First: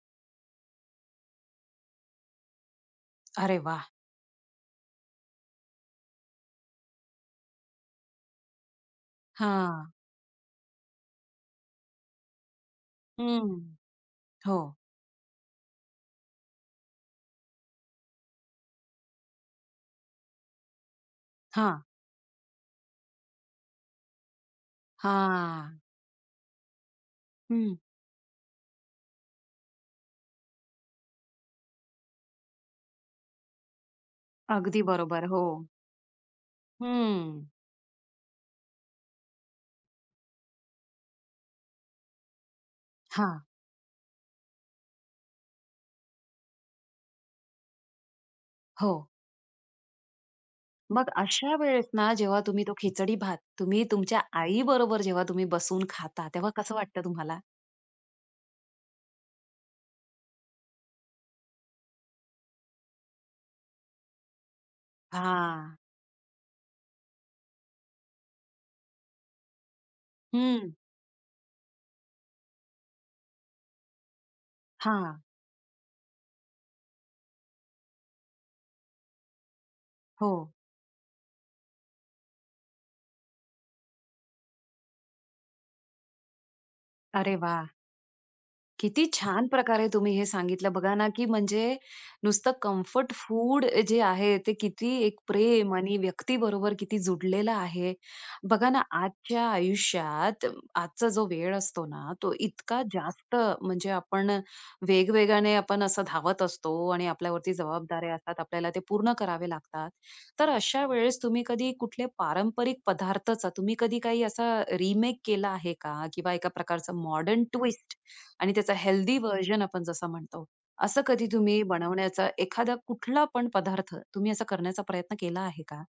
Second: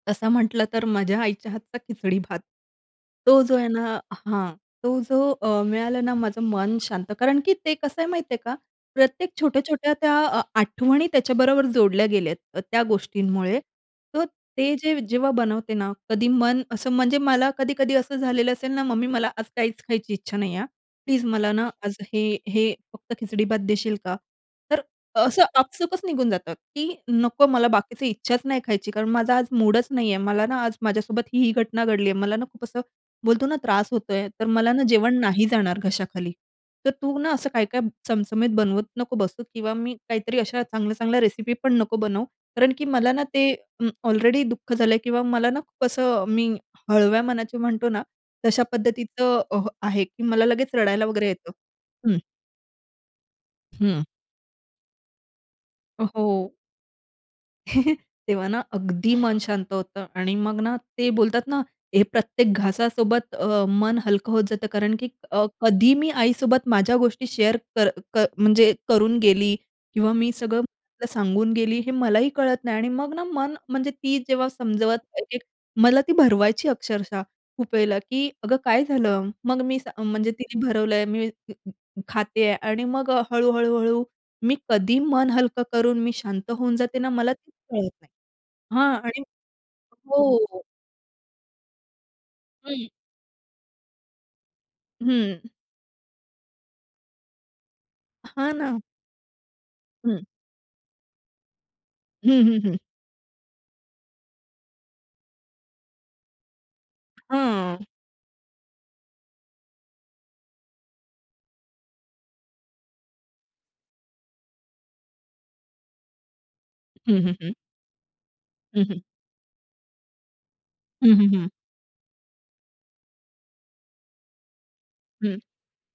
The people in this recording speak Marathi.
तसं म्हटलं तर माझ्या आईच्या हातचा खिचडी भात. तो जो अरे आहे वाह! ना हां. तो जो अ, मिळाला ना माझं मन शांत. कारण, की ते कसं आहे माहिती आहे का? प्रत्येक हां. छोट्या-छोट्या त्या अ, आठवणी त्याच्याबरोबर जोडल्या गेल्या आहेत. त्या गोष्टींमुळे हं. तर हो. ते जे जेव्हा बनवते ना कधी मन असं म्हणजे मला कधी-कधी असं झालेलं असेल ना, "मम्मी मला आज काहीच खायची इच्छा नाही आहे हं. प्लीज मला ना हां. आज हे हे फक्त खिचडी भात देशील का?" तर असं हां. आपसूकच निघून जातं, की "नको, मला हं. बाकीच इच्छाच नाही खायची, कारण माझा आज मूडच नाही आहे. मला ना आज माझ्यासोबत ही-ही घटना घडली आहे." मला ना खूप असं बोलतो ना त्रास होतोय. "तर मला अगदी ना जेवण बरोबर. नाही हो. जाणार घशाखाली. तर तू ना असं हं. काय-काय चमचमीत बनवत नको बसू किंवा मी काहीतरी अशा चांगल्या-चांगल्या रेसिपी पण नको बनवू." कारणकी मला ना हां. ते अ, ऑलरेडी दुःख झालं किंवा मला ना खूप असं मी हळव्या मनाची म्हणतो ना तशा हो. पद्धतीचं अ, आहे. की मला लगेच रडायला मग वगैरे येतं. अशा वेळेस ना हं. जेव्हा तुम्ही तो खिचडी भात तुम्ही हं. तुमच्या आईबरोबर जेव्हा तुम्ही बसून अ, खाता हो. तेव्हा कसं वाटतं तुम्हाला? तेव्हा ना अगदी मन शांत होतं आणि मग ना, ते बोलतात ना हे प्रत्येक घासासोबत अ, मन हलकं होत जातं कारण, की अ, हां. कधी मी आईसोबत माझ्या गोष्टी शेअर म्हणजे क क करून गेली किंवा मी सगळं हं. सांगून गेली हे मलाही कळत नाही. आणि मग ना मन म्हणजे ती जेव्हा समजवत हां. एक-एक मला ती भरवायची अक्षरशः. खुप वेळला, की "अगं काय झालं?" मग मी सां म्हणजे हो. तिने भरवलंय मी खाते आहे आणि मग हळू-हळू-हळू मी कधी मन हलकं करून मी शांत होऊन जाते ना मला अरे तेच वाह! कळत नाही. हां किती आणि छान प्रकारे तुम्ही हो, हे हो, हो. सांगितलं बघा ना, की म्हणजे नुसतं हं. कम्फर्ट फूड जे आहे ते किती एक हं. प्रेम आणि व्यक्तीबरोबर किती जोडलेलं आहे. हां, बघा ना. ना आजच्या हं. आयुष्यात आजचा जो वेळ असतो ना तो हं, हं, हं. इतका जास्त म्हणजे आपण वेगवेगाने आपण असं धावत असतो आणि आपल्याला वरती हां. जबाबदाऱ्या असतात. आपल्याला ते पूर्ण करावे लागतात. तर अशा वेळेस तुम्ही कधी कुठल्या पारंपरिक पदार्थाचा तुम्ही कधी काही असा रिमेक केला आहे का? किंवा एका प्रकारचं हं. हं, मॉडर्न हं. ट्विस्ट आणि त्याचा हं, हं. हेल्थी व्हर्जन आपण जसं म्हणतो असं हं, कधी हं, हं. तुम्ही बनवण्याचा एखादा कुठला पण पदार्थ तुम्ही असा करण्याचा प्रयत्न केला हं. आहे का?